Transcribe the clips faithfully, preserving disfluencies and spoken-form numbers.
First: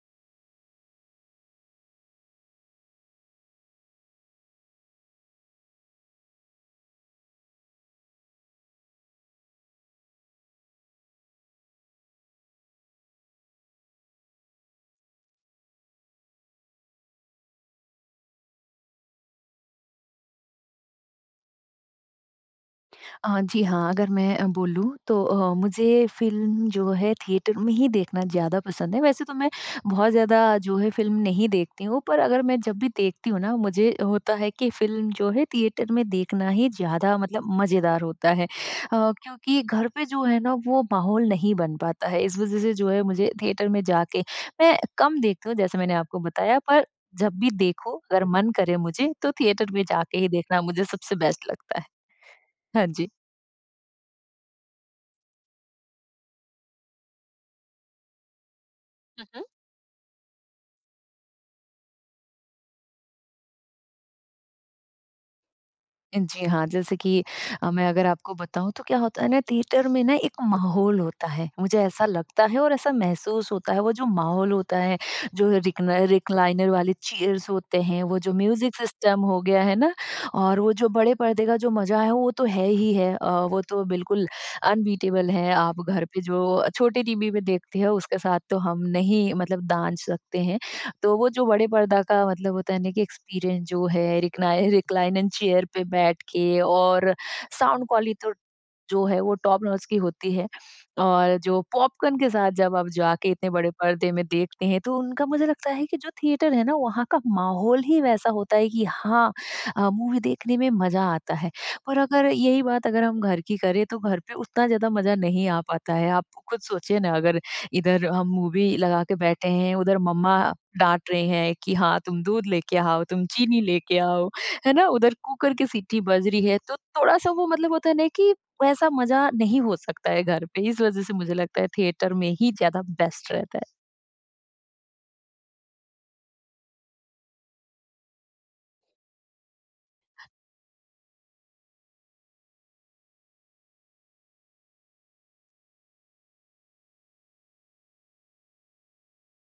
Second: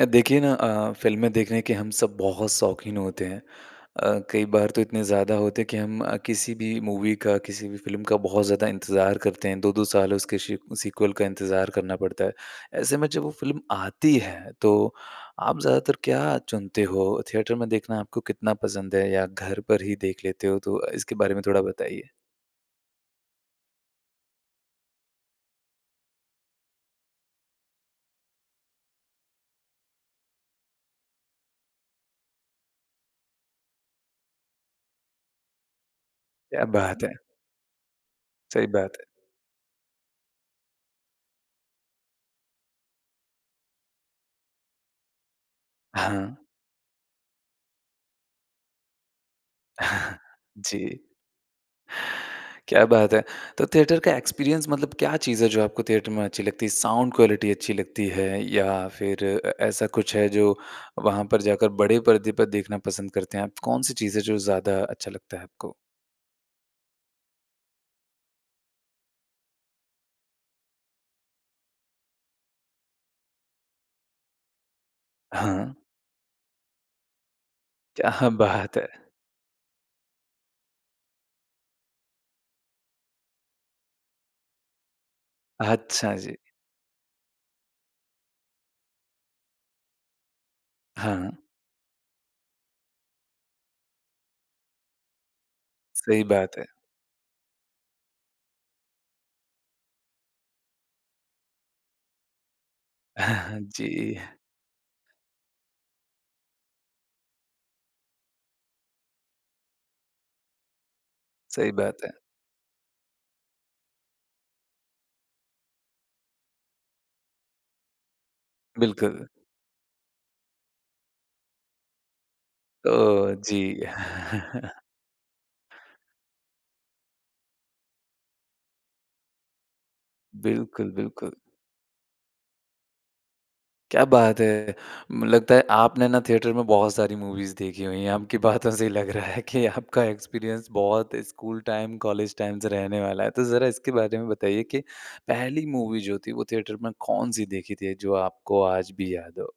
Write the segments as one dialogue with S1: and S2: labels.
S1: अ, देखिए ना अ, फ़िल्में देखने के हम सब बहुत शौकीन होते हैं अ, कई बार तो इतने ज़्यादा होते हैं कि हम अ, किसी भी मूवी का, किसी भी फ़िल्म का बहुत ज़्यादा इंतज़ार करते हैं। दो दो साल उसके सी सीक्वल का इंतज़ार करना पड़ता है। ऐसे में जब वो फ़िल्म आती है, तो आप ज़्यादातर क्या चुनते हो? थिएटर में देखना आपको कितना पसंद है या घर पर ही देख लेते हो? तो अ, इसके बारे में थोड़ा बताइए।
S2: अ, जी हाँ, अगर मैं अ, बोलूँ तो अ, मुझे फ़िल्म जो है, थिएटर में ही देखना ज़्यादा पसंद है, वैसे तो मैं बहुत ज़्यादा जो है फ़िल्म नहीं देखती हूँ पर अगर मैं जब भी देखती हुँ ना, मुझे होता है कि फ़िल्म जो है थिएटर में देखना
S1: क्या
S2: ही
S1: बात
S2: ज़्यादा
S1: है!
S2: मतलब मज़ेदार होता है। अ,
S1: सही बात है।
S2: क्योंकि घर पे जो है ना, वो माहौल नहीं बन पाता है, इस वजह से जो है मुझे थिएटर में जाके मैं कम देखती हूँ, जैसे मैंने आपको
S1: हाँ।
S2: बताया पर जब भी देखो, अगर मन करें मुझे, तो थिएटर में जाके ही देखना मुझे
S1: जी।
S2: सबसे बेस्ट लगता है।
S1: क्या
S2: हाँ जी।
S1: बात है। तो थिएटर का एक्सपीरियंस मतलब क्या चीज़ है, जो आपको थिएटर में अच्छी लगती है? साउंड क्वालिटी अच्छी लगती है या फिर
S2: हुँ, हुँ।
S1: अ, ऐसा कुछ है जो वहाँ पर जाकर बड़े पर्दे पर देखना पसंद करते हैं आप? कौन-सी चीज़ है जो ज़्यादा अच्छा लगता है आपको?
S2: जी हाँ, जैसे कि अ, मैं अगर आपको बताऊँ तो क्या होता है ना, थिएटर में ना एक माहौल होता है, मुझे ऐसा लगता है और ऐसा महसूस होता है, वो जो माहौल होता है, जो
S1: हाँ।
S2: रिक्न रिक्लाइनर वाली चेयर्स होते हैं, वो
S1: क्या
S2: जो म्यूज़िक
S1: बात है!
S2: सिस्टम हो गया है ना? और वो जो बड़े पर्दे का जो मज़ा है, वो तो है ही है। अ, वो तो बिल्कुल अनबीटेबल है, आप घर
S1: अच्छा,
S2: पे जो
S1: जी।
S2: छोटे टीवी पे देखते हो, उसके साथ तो हम नहीं मतलब दांज सकते हैं, तो वो
S1: हाँ।
S2: जो बड़े पर्दा का मतलब होता है ना कि एक्सपीरियंस जो है, रिक्नाइ रिक्लाइनर चेयर पे बैठ
S1: सही बात
S2: के
S1: है।
S2: और साउंड क्वाली तो जो है, वो टॉप नॉच की होती है। और जो पॉपकॉर्न के साथ जब आप जाके इतने बड़े पर्दे
S1: जी।
S2: में देखते हैं, तो उनका मुझे लगता है कि जो थिएटर है ना, वहाँ का माहौल ही वैसा होता है कि हाँ अ, मूवी देखने में मज़ा आता है
S1: सही
S2: और
S1: बात है।
S2: अगर यही बात अगर हम घर की करें, तो घर पे उतना ज़्यादा मज़ा नहीं आ पाता है। आप खुद सोचिए ना, अगर इधर हम मूवी लगा के
S1: बिल्कुल।
S2: बैठे हैं, उधर मम्मा डाँट रहे हैं कि, "हाँ, तुम दूध लेके आओ। तुम
S1: तो
S2: चीनी
S1: जी।
S2: लेके आओ।" है ना? उधर कुकर की सीटी बज रही है तो थोड़ा-सा वो मतलब होता है ना, कि वैसा मज़ा नहीं हो सकता है घर पे। इस
S1: बिल्कुल,
S2: वजह से
S1: बिल्कुल।
S2: मुझे लगता है थिएटर में ही ज़्यादा बेस्ट रहता है।
S1: क्या बात है! म लगता है आपने ना थिएटर में बहुत सारी मूवीज़ देखी हुई हैं, आपकी बातों से ही लग रहा है कि आपका एक्सपीरियंस बहुत स्कूल टाइम, कॉलेज टाइम से रहने वाला है। तो ज़रा इसके बारे में बताइए कि पहली मूवी जो थी, वो थिएटर में कौन-सी देखी थी जो आपको आज भी याद हो?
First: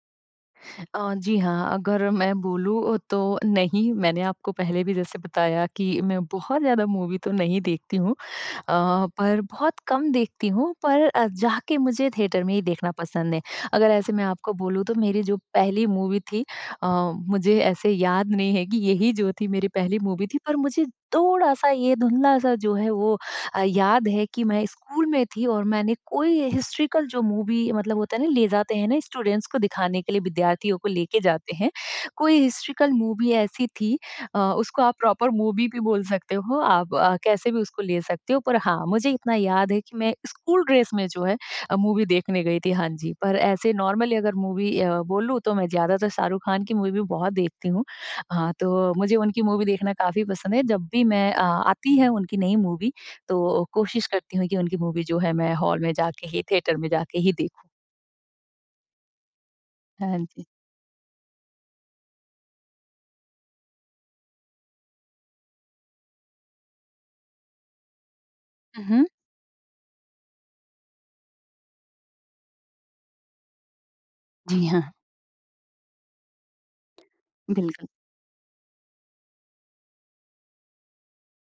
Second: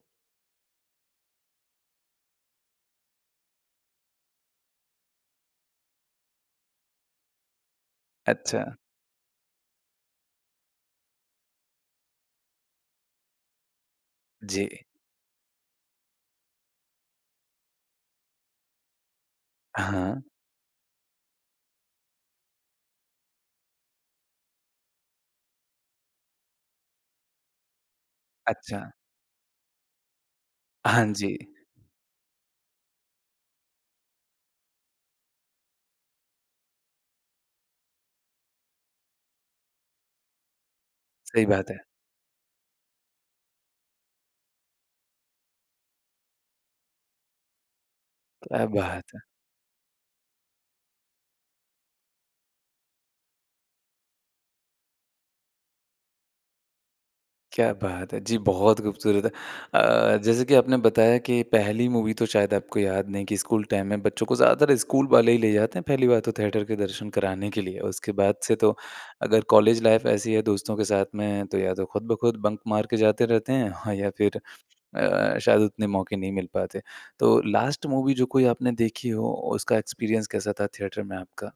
S2: अ, जी हाँ, अगर मैं बोलूँ तो नहीं मैंने आपको पहले भी जैसे बताया कि मैं बहुत ज़्यादा मूवी तो नहीं देखती हूँ
S1: अच्छा।
S2: अ, पर बहुत कम देखती हूँ, पर अ, जाके मुझे थिएटर में ही देखना पसंद है। अगर ऐसे मैं आपको
S1: जी।
S2: बोलूँ तो मेरी जो पहली मूवी थी अ, मुझे ऐसे याद नहीं है कि यही जो थी मेरी पहली
S1: हाँ।
S2: मूवी थी पर मुझे थोड़ा-सा ये धुंधला-सा जो है वो अ, याद है कि मैं स्कूल में थी और मैंने कोई हिस्टॉरिकल जो मूवी मतलब होता है ना ले जाते हैं
S1: अच्छा।
S2: ना स्टूडेंट्स को दिखाने के लिए, विद्यार्थियों को
S1: हाँ
S2: लेके
S1: जी।
S2: जाते हैं। कोई हिस्टॉरिकल मूवी ऐसी थी अ, उसको आप प्रॉपर मूवी भी बोल सकते हो, आप अ, कैसे भी उसको ले सकते हो। पर हाँ, मुझे इतना याद है कि मैं स्कूल ड्रेस में जो है
S1: सही बात
S2: अ,
S1: है।
S2: मूवी देखने गई थी, हाँ जी। पर ऐसे नॉर्मली अगर मूवी अ, बोलूँ तो मैं ज़्यादातर शाहरुख खान की मूवी बहुत देखती हूँ। हाँ,
S1: क्या
S2: तो
S1: बात
S2: मुझे
S1: है।
S2: उनकी मूवी देखना काफ़ी पसंद है। जब भी मैं अ, आती है उनकी नई मूवी तो कोशिश करती हूँ कि उनकी मूवी जो है, मैं हॉल में जाके ही थिएटर में जाके ही देखूँ।
S1: क्या बात है! जी बहुत खूबसूरत है। अ,
S2: हाँ
S1: जैसे
S2: जी।
S1: कि आपने बताया कि पहली मूवी तो शायद आपको याद नहीं कि स्कूल टाइम में बच्चों को ज़्यादातर स्कूल वाले ही ले जाते हैं, पहली बार तो थिएटर के दर्शन कराने के लिए। उसके बाद से तो
S2: हुँ, हुँ।
S1: अगर कॉलेज लाइफ़ ऐसी है दोस्तों के साथ में तो या तो खुद ब खुद बंक मार के जाते रहते हैं या फिर
S2: जी, हाँ।
S1: अ, शायद उतने मौके नहीं मिल पाते हैं। तो लास्ट
S2: बिल्कुल।
S1: मूवी जो कोई आपने देखी हो उसका एक्सपीरियंस कैसा था थिएटर में आपका?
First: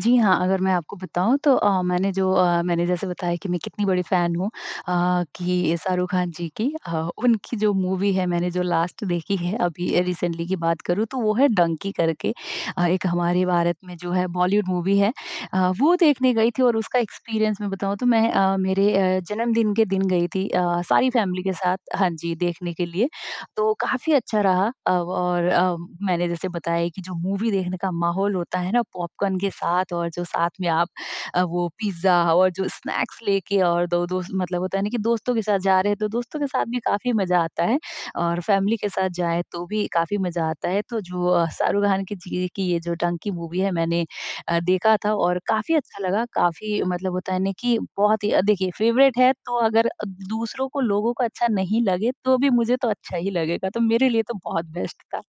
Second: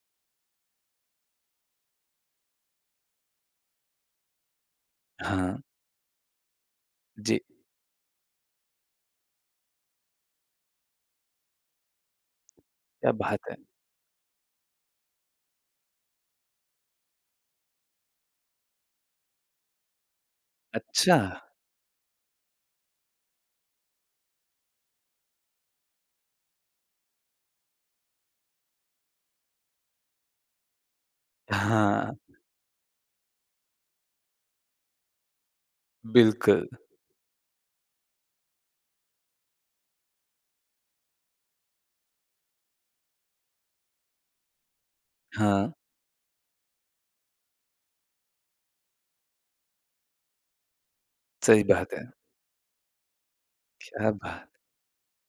S2: जी हाँ, अगर मैं आपको बताऊँ तो अ, मैंने जो अ, मैंने जैसे बताया कि मैं कितनी बड़ी फैन हूँ अ,
S1: हाँ।
S2: कि शाहरुख खान जी की। अ,
S1: जी।
S2: उनकी जो मूवी है मैंने जो लास्ट देखी है अभी रिसेंटली की बात करूँ तो वो है डंकी करके। अ, एक
S1: क्या
S2: हमारे
S1: बात है।
S2: भारत में जो है बॉलीवुड मूवी है अ, वो देखने गई थी और उसका एक्सपीरियंस मैं बताऊँ तो मैं अ, मेरे अ, जन्मदिन के दिन गई थी अ, सारी फैमिली
S1: अच्छा।
S2: के साथ हाँ जी, देखने के लिए। तो काफ़ी अच्छा रहा अव और अ, मैंने जैसे बताया कि जो मूवी देखने का माहौल होता है ना पॉपकॉर्न के साथ और जो साथ में आप अ, वो पिज़्ज़ा
S1: हाँ।
S2: और जो स्नैक्स लेके और दो दोस्त मतलब होता है ना कि दोस्तों के साथ जा रहे हैं तो दोस्तों के साथ
S1: बिल्कुल।
S2: भी काफ़ी मजा आता है और फैमिली के साथ जाएँ तो भी काफ़ी मजा आता है। तो जो अ, शाहरुख खान की जी ये की ये जो डंकी मूवी है मैंने अ, देखा था और
S1: हाँ।
S2: काफ़ी अच्छा लगा। काफ़ी मतलब होता है ना कि बहुत ही अ, देखिए फ़ेवरेट है तो अगर अ, दूसरों को, लोगों को अच्छा
S1: सही
S2: नहीं
S1: बात
S2: लगे
S1: है।
S2: तो भी मुझे तो अच्छा ही लगेगा। तो मेरे
S1: क्या
S2: लिए तो
S1: बात!
S2: बहुत बेस्ट था।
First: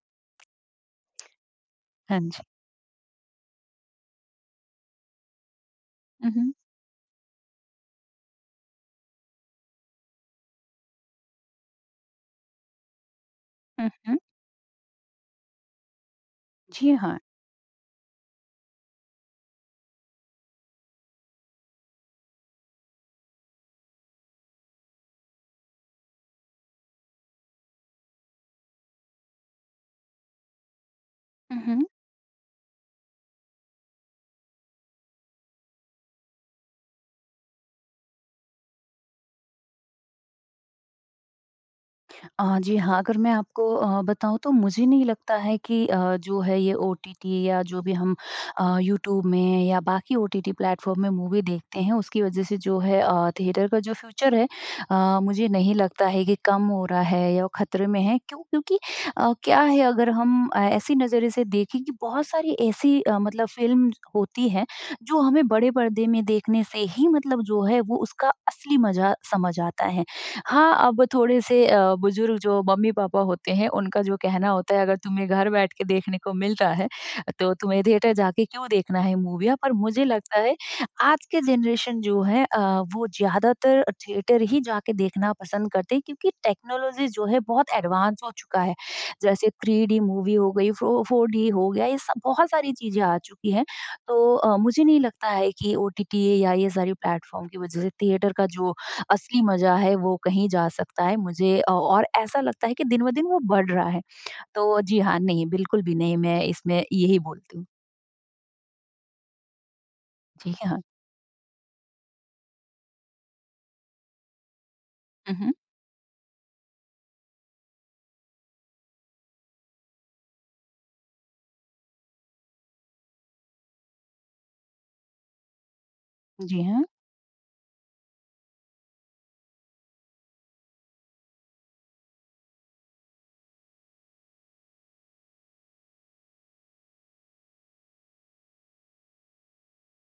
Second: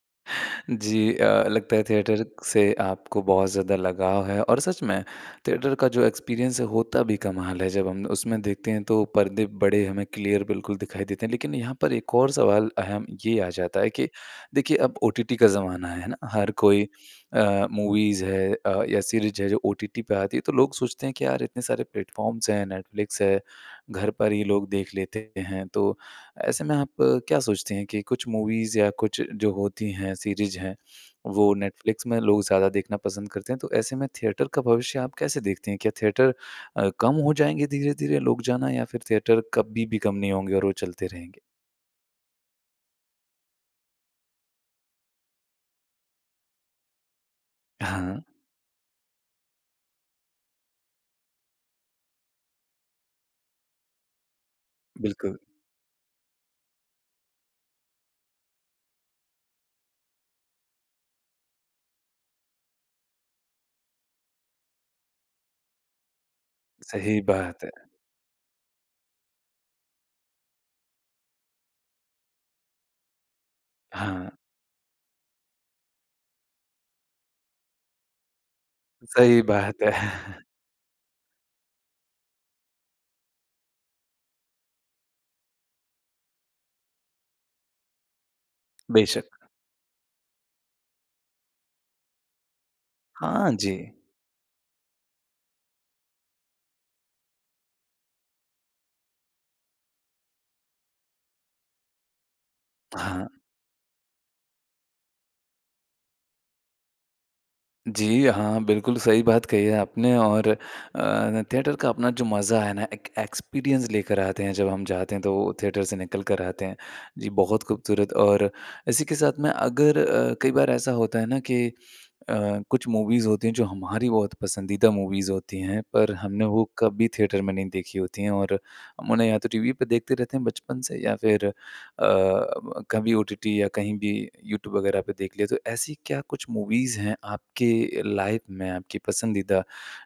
S1: जी अ, लगता है
S2: हाँ
S1: थिएटर
S2: जी।
S1: से आपको बहुत ज़्यादा लगाव है। और सच में थिएटर का जो
S2: हुँ, हुँ।
S1: एक्सपीरियंस है होता भी कमाल है जब हम उसमें देखते हैं तो पर्दे बड़े हमें क्लियर बिल्कुल दिखाई देते हैं। लेकिन यहाँ पर एक और सवाल अहम ये आ जाता
S2: हुँ,
S1: है कि
S2: हुँ।
S1: देखिए, अब ओटीटी का ज़माना है ना हर कोई
S2: जी, हाँ।
S1: अ, मूवीज़ है अ, या सीरीज़ है जो ओटीटी पे आती है तो लोग सोचते हैं कि यार इतने सारे प्लेटफ़ॉर्म्स है नेटफ्लिक्स है, घर पर ही लोग देख लेते हैं तो ऐसे में आप क्या सोचती हैं कि कुछ मूवीज़ या कुछ जो होती हैं सीरीज़ हैं वो
S2: हुँ, हुँ।
S1: नेटफ्लिक्स में लोग ज़्यादा देखना पसंद करते हैं, तो ऐसे में थिएटर का भविष्य आप कैसे देखती हैं? क्या थिएटर अ, कम हो जाएँगे धीरे-धीरे लोग जाना या फिर थिएटर कभी भी कम नहीं होंगे और वो चलते रहेंगे?
S2: अ, जी हाँ, अगर मैं आपको अ, बताऊँ तो मुझे नहीं लगता है कि अ, जो है ये ओटीटी या जो भी हम
S1: हाँ।
S2: अ, यूट्यूब में या बाकी ओटीटी प्लेटफ़ॉर्म में मूवी देखते हैं उसकी वज़ह से जो है, अ, थिएटर का जो फ़्यूचर है, अ,
S1: बिल्कुल।
S2: मुझे नहीं लगता है कि कम हो रहा है या वो ख़तरे में है क्यों? क्योंकि अ, क्या है अगर हम ए ऐसे नज़रिए से देखें कि बहुत सारी ऐसी अ, मतलब फ़िल्म होती हैं, जो हमें बड़े परदे में देखने से ही,
S1: सही
S2: मतलब जो
S1: बात है।
S2: है, वो उसका असली मज़ा समझ आता है। हाँ, अब थोड़े से अ, बुज़ुर्ग जो मम्मी-पापा होते हैं, उनका जो
S1: हाँ।
S2: कहना होता अगर तुम्हें घर बैठ के देखने को मिल रहा है, तो तुम्हें थिएटर जाके क्यों देखना है
S1: सही
S2: मूवीया? पर
S1: बात है।
S2: मुझे लगता है, आज के जनरेशन जो है अ, वो ज़्यादातर अ, थिएटर ही जाके देखना पसंद करते हैं क्योंकि टेक्नोलॉजीज़ जो है बहुत एडवांस हो चुका है।
S1: बेशक।
S2: जैसे 3डी मूवी हो गई फ़ो 4डी हो गया ये सब बहुत सारी चीज़ें आ चुकी
S1: हाँ
S2: हैं।
S1: जी।
S2: तो अ, मुझे नहीं लगता है कि ओटीटी या ये सारे प्लेटफ़ॉर्म की वजह से थिएटर का जो असली मज़ा है, वो कहीं जा सकता है। मुझे अ और ऐसा लगता है कि दिन-ब-दिन
S1: हाँ।
S2: वो बढ़ रहा है। तो जी हाँ, नहीं बिल्कुल भी नहीं मैं इसमें यही बोलती हूँ।
S1: जी हाँ, बिल्कुल सही बात कही है आपने, और
S2: जी, ह हाँ।
S1: अ, थिएटर का अपना जो मज़ा है ना, एक एक्सपीरियंस लेकर आते हैं। जब हम जाते हैं, तो वो
S2: उहुँ।
S1: थिएटर से निकलकर आते हैं। जी बहुत ख़ूबसूरत और इसी के साथ में अगर अ, कई बार ऐसा होता है ना, कि अ, कुछ मूवीज़ होती हैं जो हमारी बहुत पसंदीदा मूवीज़ होती हैं, पर हमने
S2: जी,
S1: वो
S2: हाँ।
S1: कभी थिएटर में नहीं देखी होती हैं, और हम उन्हें या तो टीवी पर देखते रहते हैं बचपन से या फिर अ, ब कभी ओटीटी या कहीं भी, यूट्यूब वगैरह पे देख लिया। तो ऐसी क्या कुछ मूवीज़ हैं आपके लाइफ़ में आपकी पसंदीदा,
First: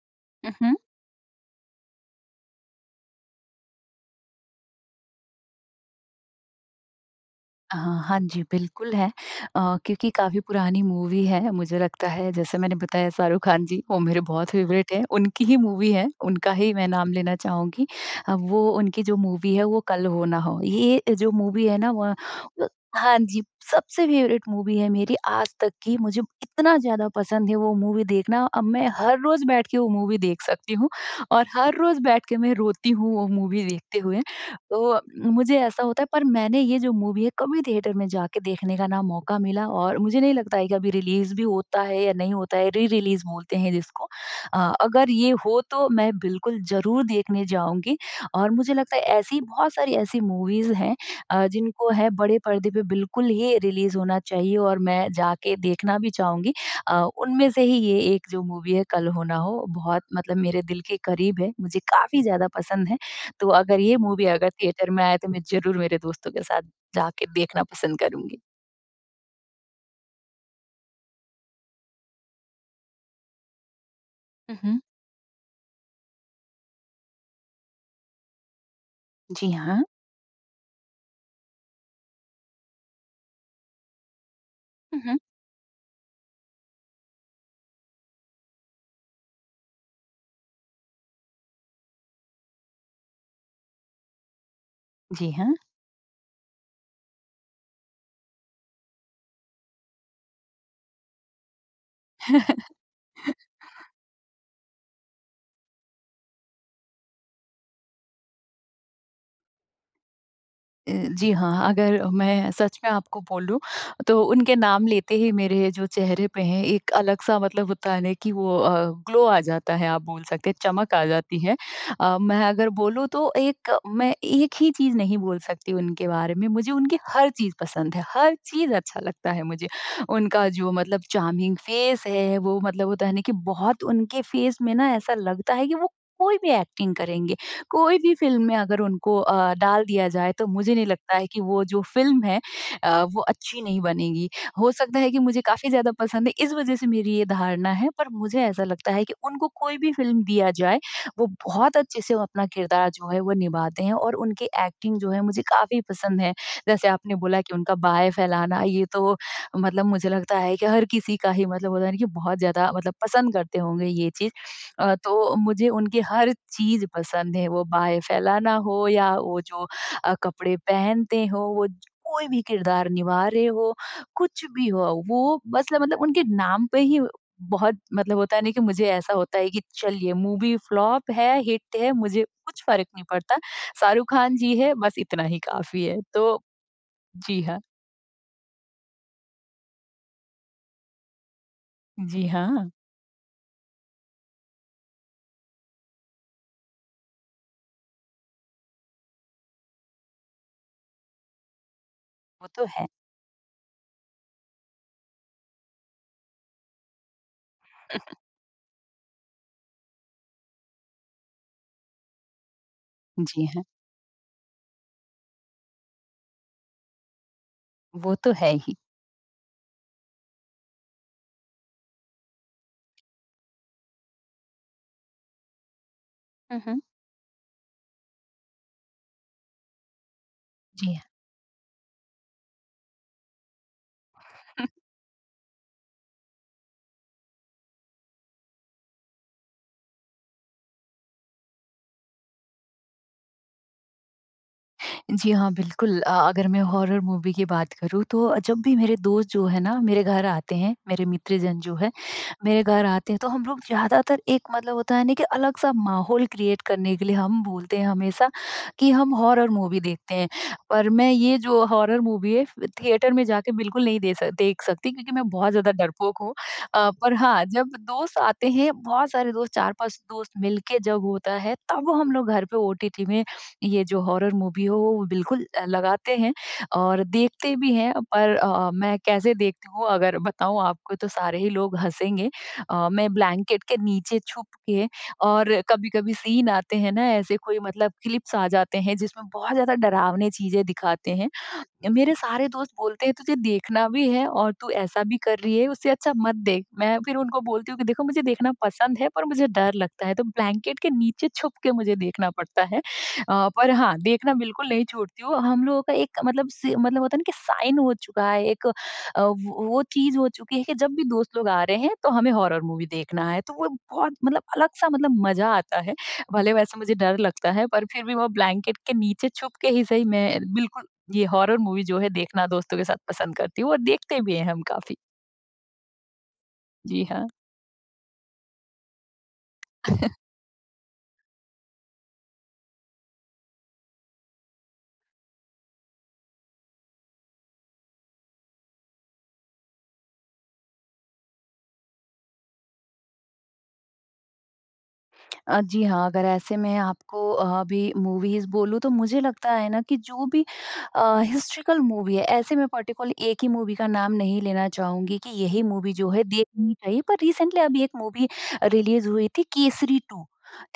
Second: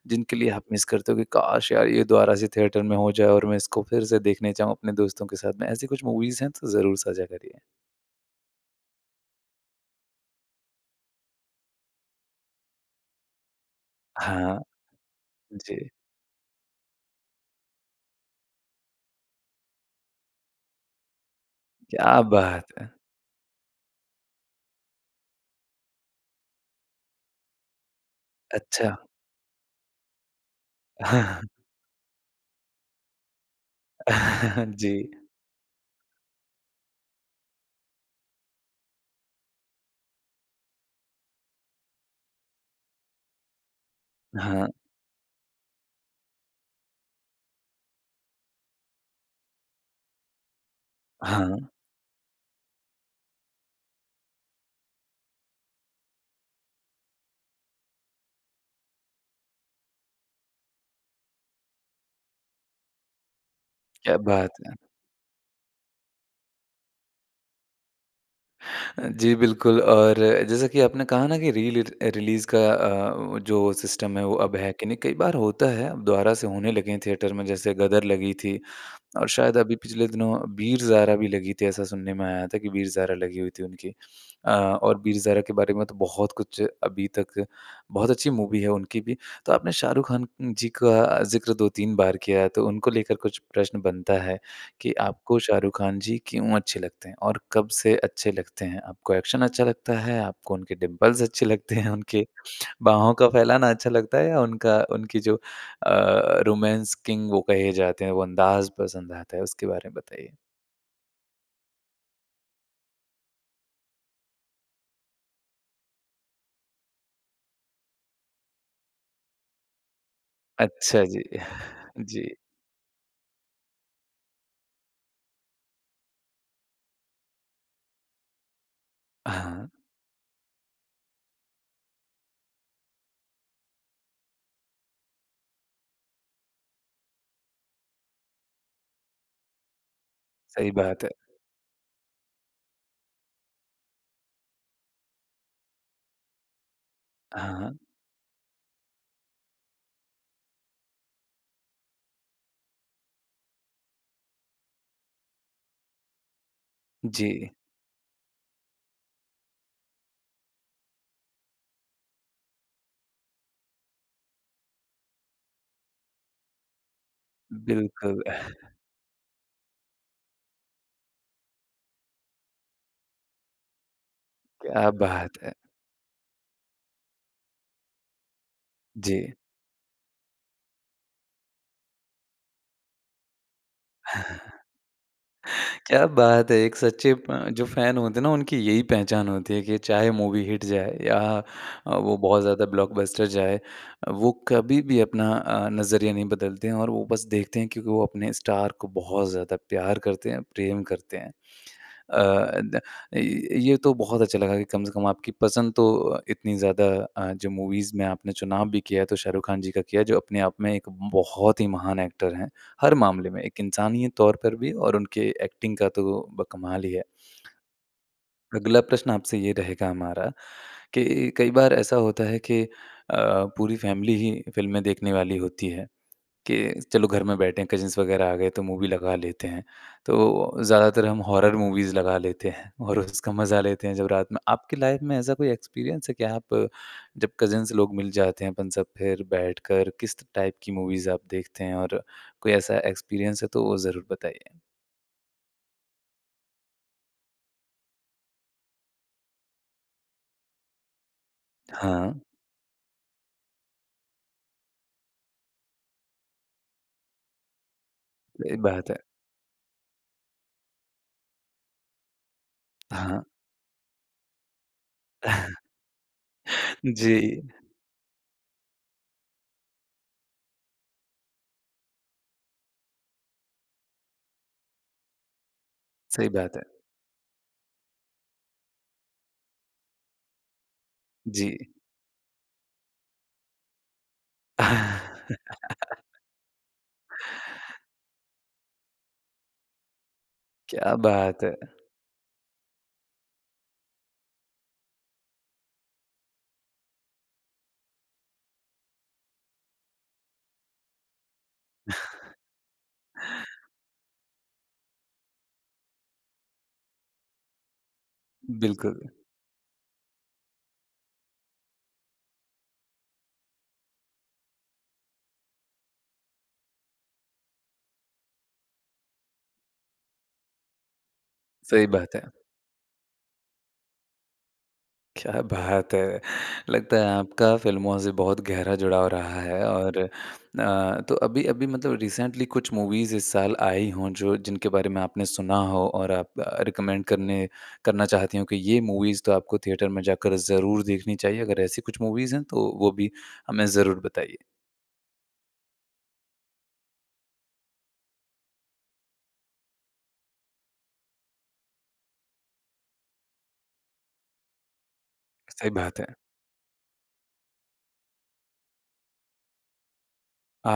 S1: जिनके लिए आप
S2: उहुँ।
S1: मिस करते हो कि काश! यार ये दोबारा से थिएटर में हो जाए और मैं इसको फिर से देखना जाऊँ अपने दोस्तों के साथ में? ऐसी कुछ मूवीज़ हैं? तो ज़रूर साझा करिए।
S2: अहा! हाँ जी, बिल्कुल है। अ, क्योंकि काफ़ी पुरानी मूवी है, मुझे लगता है जैसे मैंने बताया शाहरुख खान जी, वो मेरे बहुत
S1: हाँ
S2: फ़ेवरेट हैं। उनकी ही
S1: जी।
S2: मूवी है। उनका ही मैं नाम लेना चाहूँगी। अब वो, उनकी जो मूवी है वो कल हो ना हो। ये, अ, जो मूवी है ना व
S1: क्या बात
S2: अ,
S1: है!
S2: हाँ जी। सबसे फ़ेवरेट मूवी है मेरी आज तक की, मुझे इतना ज़्यादा पसंद है वो मूवी देखना। अब मैं
S1: अच्छा।
S2: हर रोज़ बैठ के वो मूवी देख सकती हूँ, और हर रोज़ बैठ के मैं रोती हूँ, वो मूवी देखते हुए। तो
S1: जी।
S2: अ, मुझे ऐसा होता है, पर मैंने ये जो मूवी है कभी थिएटर में जाके देखने का ना मौका मिला और मुझे नहीं लगता है कि अभी रिलीज़ भी होता है, या नहीं होता है? री-रिलीज़ बोलते हैं जिसको।
S1: हाँ।
S2: अ अगर ये हो तो मैं बिल्कुल ज़रूर देखने जाऊँगी, और मुझे लगता ऐसी, बहुत सारी ऐसी मूवीज़ हैं अ,
S1: हाँ।
S2: जिनको है बड़े पर्दे पे बिल्कुल ही रिलीज़ होना चाहिए, और मैं जाकर देखना भी चाहूँगी। अ, उनमें से ही ये एक जो मूवी है कल हो ना हो, बहुत मतलब मेरे दिल के क़रीब है। मुझे काफ़ी ज़्यादा पसंद है। तो अगर ये
S1: क्या
S2: मूवी
S1: बात
S2: अगर
S1: है!
S2: थिएटर में आए तो मैं ज़रूर मेरे दोस्तों के साथ जाके देखना पसंद करूँगी।
S1: जी बिल्कुल और जैसा कि आपने कहा ना कि रीलिर अ, रिलीज़ का अ, जो सिस्टम है वो अब है
S2: उहुँ।
S1: कि नहीं? कई बार होता है। दोबारा से होने लगे हैं थिएटर में, जैसे ग़दर लगी थी। और
S2: जी,
S1: शायद अभी
S2: हाँ।
S1: पिछले दिनों वीर-ज़ारा भी लगी थी, ऐसा सुनने में आया था कि वीर-ज़ारा लगी हुई थी उनकी। अ, और
S2: उहुँ।
S1: वीर-ज़ारा के बारे में तो बहुत कुछ अभी तक बहुत अच्छी मूवी है उनकी भी। तो आपने शाहरुख खान नं जी का, ज़िक्र दो तीन बार किया है, तो उनको लेकर कुछ प्रश्न बनता है, कि
S2: जी,
S1: आपको
S2: हाँ।
S1: शाहरुख खान जी क्यों अच्छे लगते हैं? और कब से अच्छे लगते हैं? आपको एक्शन अच्छा लगता है? आपको उनके डिंपल्स अच्छे लगते हैं? उनके बाहों का फैलाना अच्छा लगता है या उनका उनकी जो अ, रोमांस किंग वो कहे जाते हैं वो अंदाज़ पसंद आता है? उसके बारे में बताइए।
S2: ए, जी हाँ। अगर अ, मैं सच में आपको बोलूँ, तो उनके नाम लेते ही मेरे जो चेहरे पे है एक अलग-सा मतलब होता है ना, कि वो अ, ग्लो आ जाता है, आप बोल सकते चमक आ
S1: अच्छा जी।
S2: जाती है। अ,
S1: जी।
S2: मैं अगर बोलूँ तो एक मैं एक ही चीज़ नहीं बोल सकती उनके बारे में। मुझे उनकी हर चीज़ पसंद है। हर चीज़ अच्छा लगता है मुझे।
S1: हाँ।
S2: उनका जो मतलब चार्मिंग फ़ेस है, वो मतलब होता है ना कि बहुत उनके फ़ेस में ना ऐसा लगता है कि वो कोई भी एक्टिंग करेंगे। कोई भी फ़िल्म में अगर उनको अ, डाल दिया जाए, तो
S1: सही
S2: मुझे नहीं
S1: बात है।
S2: लगता है कि वो जो फ़िल्म है अ, वो अच्छी नहीं बनेगी। हो सकता है कि मुझे काफ़ी ज़्यादा पसंद है इस वज़ह से मेरी ये धारणा
S1: हाँ।
S2: है, पर मुझे ऐसा लगता है कि उनको कोई भी फ़िल्म दिया जाए वो बहुत अच्छे से अपना किरदार जो है वो निभाते हैं, और उनकी एक्टिंग जो है मुझे काफ़ी पसंद है। जैसे आपने बोला
S1: जी।
S2: कि उनका बाहें फैलाना, ये तो मतलब मुझे लगता है कि हर किसी का ही मतलब होता है ना कि बहुत ज़्यादा मतलब पसंद करते होंगे ये चीज़। अ, तो मुझे उनकी हर चीज़ पसंद है। वो बाहें
S1: बिल्कुल।
S2: फैलाना हो या वो जो अ, कपड़े पहनते हो, वो ज कोई भी किरदार निभा रहे हो, कुछ भी हो
S1: क्या बात
S2: वो
S1: है।
S2: बस ल मतलब उनके नाम पे ही बहुत मतलब होता नहीं कि मुझे ऐसा
S1: जी।
S2: होता है कि, चलिए मूवी फ्लॉप है, हिट है, मुझे कुछ फ़र्क नहीं पड़ता। शाहरुख खान जी है बस इतना ही काफ़ी है।
S1: क्या
S2: तो,
S1: बात है! एक सच्चे
S2: जी
S1: अ,
S2: हाँ।
S1: जो फैन होते हैं उनकी यही पहचान होती है कि चाहे मूवी हिट जाए या अ, वो
S2: जी,
S1: बहुत ज़्यादा
S2: हाँ।
S1: ब्लॉकबस्टर जाए, वो कभी भी अपना अ, नज़रिया नहीं बदलते हैं। और वो बस देखते हैं क्योंकि वो अपने स्टार को बहुत ज़्यादा प्यार करते हैं, प्रेम करते हैं। अ,
S2: वो तो
S1: द
S2: है।
S1: अ, ये तो बहुत अच्छा लगा कि कम से कम आपकी पसंद तो इतनी ज़्यादा अ, जो मूवीज़ में आपने चुनाव भी किया तो शाहरुख खान जी का किया, जो अपने आप में एक बहुत ही महान एक्टर हैं। हर मामले में,
S2: जी,
S1: एक
S2: हैं।
S1: इंसानियत तौर पर भी और उनके एक्टिंग का तो ब कमाल ही है।
S2: वो तो है ही।
S1: अगला प्रश्न आपसे ये रहेगा हमारा, कि कई बार ऐसा होता है कि, अ, पूरी फैमिली ही फ़िल्में देखने वाली होती है। कि
S2: हुँ, हुँ।
S1: चलो घर में बैठे हैं कज़िन्स वगैरह आ गए तो मूवी लगा लेते हैं। तो
S2: जी,
S1: ज़्यादातर
S2: हाँ।
S1: हम हॉरर मूवीज़ लगा लेते हैं, और उसका मजा लेते हैं। जो रात में आपकी लाइफ़ में ऐसा कोई एक्सपीरियंस है? कि आप जब कज़िन्स लोग मिल जाते हैं, अपन सब फिर बैठकर किस त टाइप की मूवीज़ आप देखते हैं? और कोई ऐसा एक्सपीरियंस है तो वो ज़रूर बताइए।
S2: जी हाँ, बिल्कुल। अ, अगर मैं हॉरर मूवी की बात करूँ तो अ, जब भी मेरे दोस्त जो है ना मेरे घर आते हैं, मेरे मित्र जन जो है,
S1: हाँ।
S2: मेरे घर आते हैं, तो हम लोग ज़्यादातर एक मतलब होता है ना कि अलग-सा माहौल क्रिएट करने के लिए हम बोलते हैं हमेशा,
S1: सही बात
S2: कि
S1: है।
S2: हम हॉरर मूवी देखते हैं। पर मैं ये जो हॉरर मूवी है फ़
S1: हाँ,
S2: थिएटर
S1: हाँ।
S2: में जाके बिल्कुल नहीं दे स देख सकती, क्योंकि मैं बहुत ज़्यादा डरपोक हूँ। अ, पर
S1: जी।
S2: हाँ जब दोस्त आते हैं, बहुत सारे दोस्त चार-पाँच दोस्त मिल के जब होता है तब हम लोग घर पे ओटीटी में, ये जो हॉरर मूवी हो वो बिल्कुल अ, लगाते
S1: सही
S2: हैं,
S1: बात है।
S2: और देखते भी हैं, पर अ अ, मैं कैसे देखती हूँ, अगर बताऊँ आपको तो सारे ही
S1: जी।
S2: लोग हँसेंगे। अ, मैं ब्लैंकेट के नीचे छुपके और कभी-कभी सीन आते हैं ना, ऐसे कोई मतलब क्लिप्स आ जाते हैं जिसमें बहुत ज़्यादा डरावने चीज़ें
S1: क्या
S2: दिखाते हैं।
S1: बात है!
S2: य मेरे सारे दोस्त बोलते हैं, तुझे देखना भी है और तू ऐसा भी कर रही है उससे अच्छा मत देख। मैं फिर उनको बोलती हूँ कि देखो मुझे देखना पसंद है पर मुझे डर लगता है, तो ब्लैंकेट के नीचे छुपकर मुझे देखना पड़ता है। अ, पर हाँ, देखना बिल्कुल नहीं छोड़ती हूँ। हम लोगों का एक मतलब से मतलब होता है ना कि साइन हो चुका है एक अ,
S1: बिल्कुल।
S2: वो वो चीज़ हो चुकी है कि जब भी दोस्त लोग आ रहे हैं, तो हमें हॉरर मूवी देखना है। तो वो बहुत मतलब अलग-सा मतलब मजा आता है। भले वैसा मुझे डर लगता है पर फिर भी वो ब्लैंकेट के नीचे छुपके ही सही मैं बिल्कुल ये हॉरर मूवी
S1: सही
S2: जो है
S1: बात है।
S2: देखना दोस्तों के साथ पसंद करती हूँ, और देखते भी हैं हम काफ़ी।
S1: क्या बात है! लगता
S2: जी,
S1: है
S2: हाँ।
S1: आपका फ़िल्मों से बहुत गहरा जुड़ाव रहा है और अ, तो अभी अभी मतलब रिसेंटली कुछ मूवीज़ इस साल आई हों जो जिनके बारे में आपने सुना हो और आप रिकमेंड करने करना चाहती हों कि ये मूवीज़ तो आपको थिएटर में जाकर ज़रूर देखनी चाहिए? अगर ऐसी कुछ मूवीज़ हैं तो वो भी हमें ज़रूर बताइए?
S2: अ, जी हाँ, अगर ऐसे में आपको अभी मूवीज़ बोलूँ, तो मुझे लगता है ना कि जो भी अ, हिस्टोरिकल मूवी है, ऐसे मैं पर्टिकुलर एक ही मूवी का नाम नहीं लेना चाहूँगी कि यही
S1: सही
S2: मूवी
S1: बात
S2: जो
S1: है।
S2: है, देखनी चाहिए। पर रीसेंटली अभी एक मूवी रिलीज़ हुई थी, केसरी टू।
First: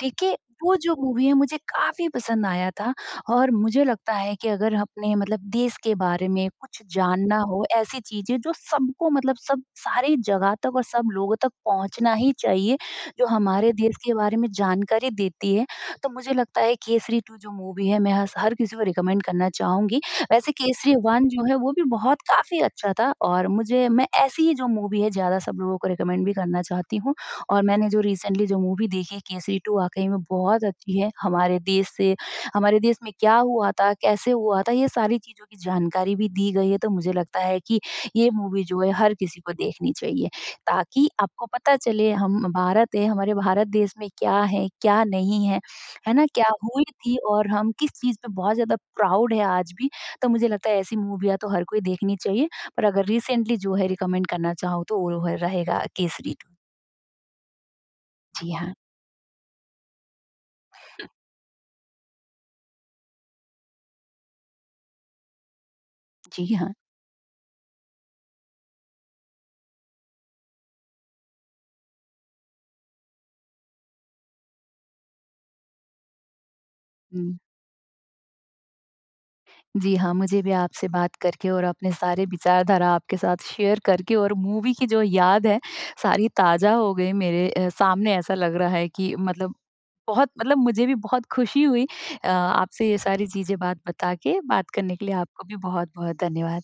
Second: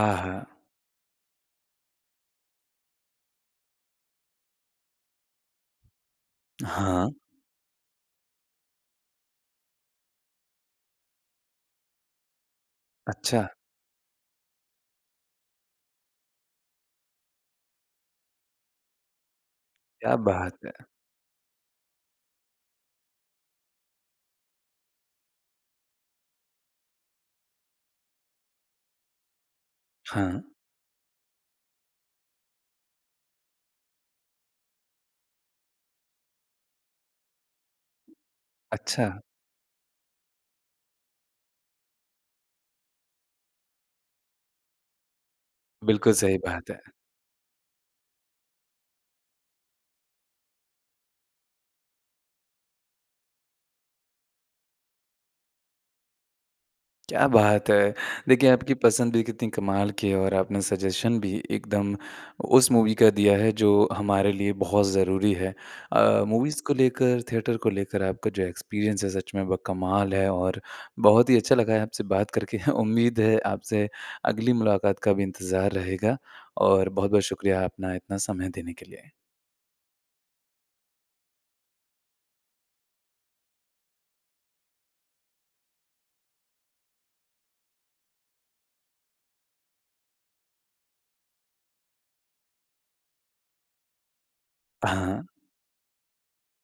S2: ठीक है? वो जो मूवी है, मुझे काफ़ी पसंद आया था और मुझे लगता है कि अगर अपने मतलब देश के बारे में कुछ
S1: हाँ।
S2: जानना हो, ऐसी चीज़ें जो सबको मतलब सब सारे जगह तक और सब लोगों तक पहुँचना ही चाहिए, जो
S1: अच्छा।
S2: हमारे देश के बारे में जानकारी देती है, तो मुझे लगता है, केसरी टू। जो मूवी है, मैं हस हर किसी को रिकमेंड करना चाहूँगी।
S1: क्या
S2: वैसे
S1: बात है!
S2: केसरी वन जो है, वो भी बहुत काफ़ी अच्छा था और मुझे मैं ऐसी ही जो मूवी है, ज़्यादा सब लोगों को रिकमेंड भी करना चाहती हूँ और मैंने जो रीसेंटली जो मूवी देखी, केसरी टू। वाक़ई में
S1: हाँ।
S2: बहुत अच्छी है। हमारे देश से हमारे देश में क्या हुआ था? कैसे हुआ था? ये सारी चीज़ों की जानकारी भी दी गई है, तो मुझे लगता है कि ये मूवी जो है, हर
S1: अच्छा।
S2: किसी को देखनी चाहिए, ताकि आपको पता चले, हम भारत हैं, हमारे भारत देश में क्या है, क्या नहीं है।
S1: बिल्कुल
S2: है ना?
S1: सही
S2: क्या
S1: बात है।
S2: हुई थी और हम किस चीज़ पे बहुत ज़्यादा प्राउड हैं आज भी, तो मुझे लगता है, ऐसी मूवियाँ तो हर कोई देखनी चाहिए, पर अगर रीसेंटली जो है रिकमेंड करना चाहूँ, तो वो रो रहेगा केसरी टू।
S1: क्या बात है! देखिए,
S2: जी हाँ।
S1: आपकी पसंद भी कितनी कमाल की है और आपने सजेशन भी एकदम उस मूवी का दिया है, जो हमारे लिए बहुत ज़रूरी है। अ,
S2: जी
S1: मूवीज़
S2: हाँ।
S1: को लेकर, थिएटर को लेकर आपका जो एक्सपीरियंस है, सच में वो कमाल है और बहुत ही अच्छा लगा है आपसे बात करके। उम्मीद है, आपसे अगली मुलाकात का भी इंतज़ार रहेगा और बहुत-बहुत
S2: हुँ।
S1: शुक्रिया अपना इतना समय देने के लिए।
S2: जी हाँ, मुझे भी आपसे बात करके और अपने सारे विचारधारा आपके साथ शेयर करके और मूवी की जो याद है, सारी ताज़ा हो गई। मेरे अ, सामने ऐसा लग रहा है कि मतलब बहुत मतलब मुझे भी बहुत खुशी हुई अ, आपसे ये सारी चीज़ें, बात बता के, बात करने के लिए
S1: हाँ।
S2: आपको भी बहुत-बहुत धन्यवाद।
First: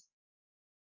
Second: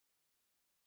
S1: शुक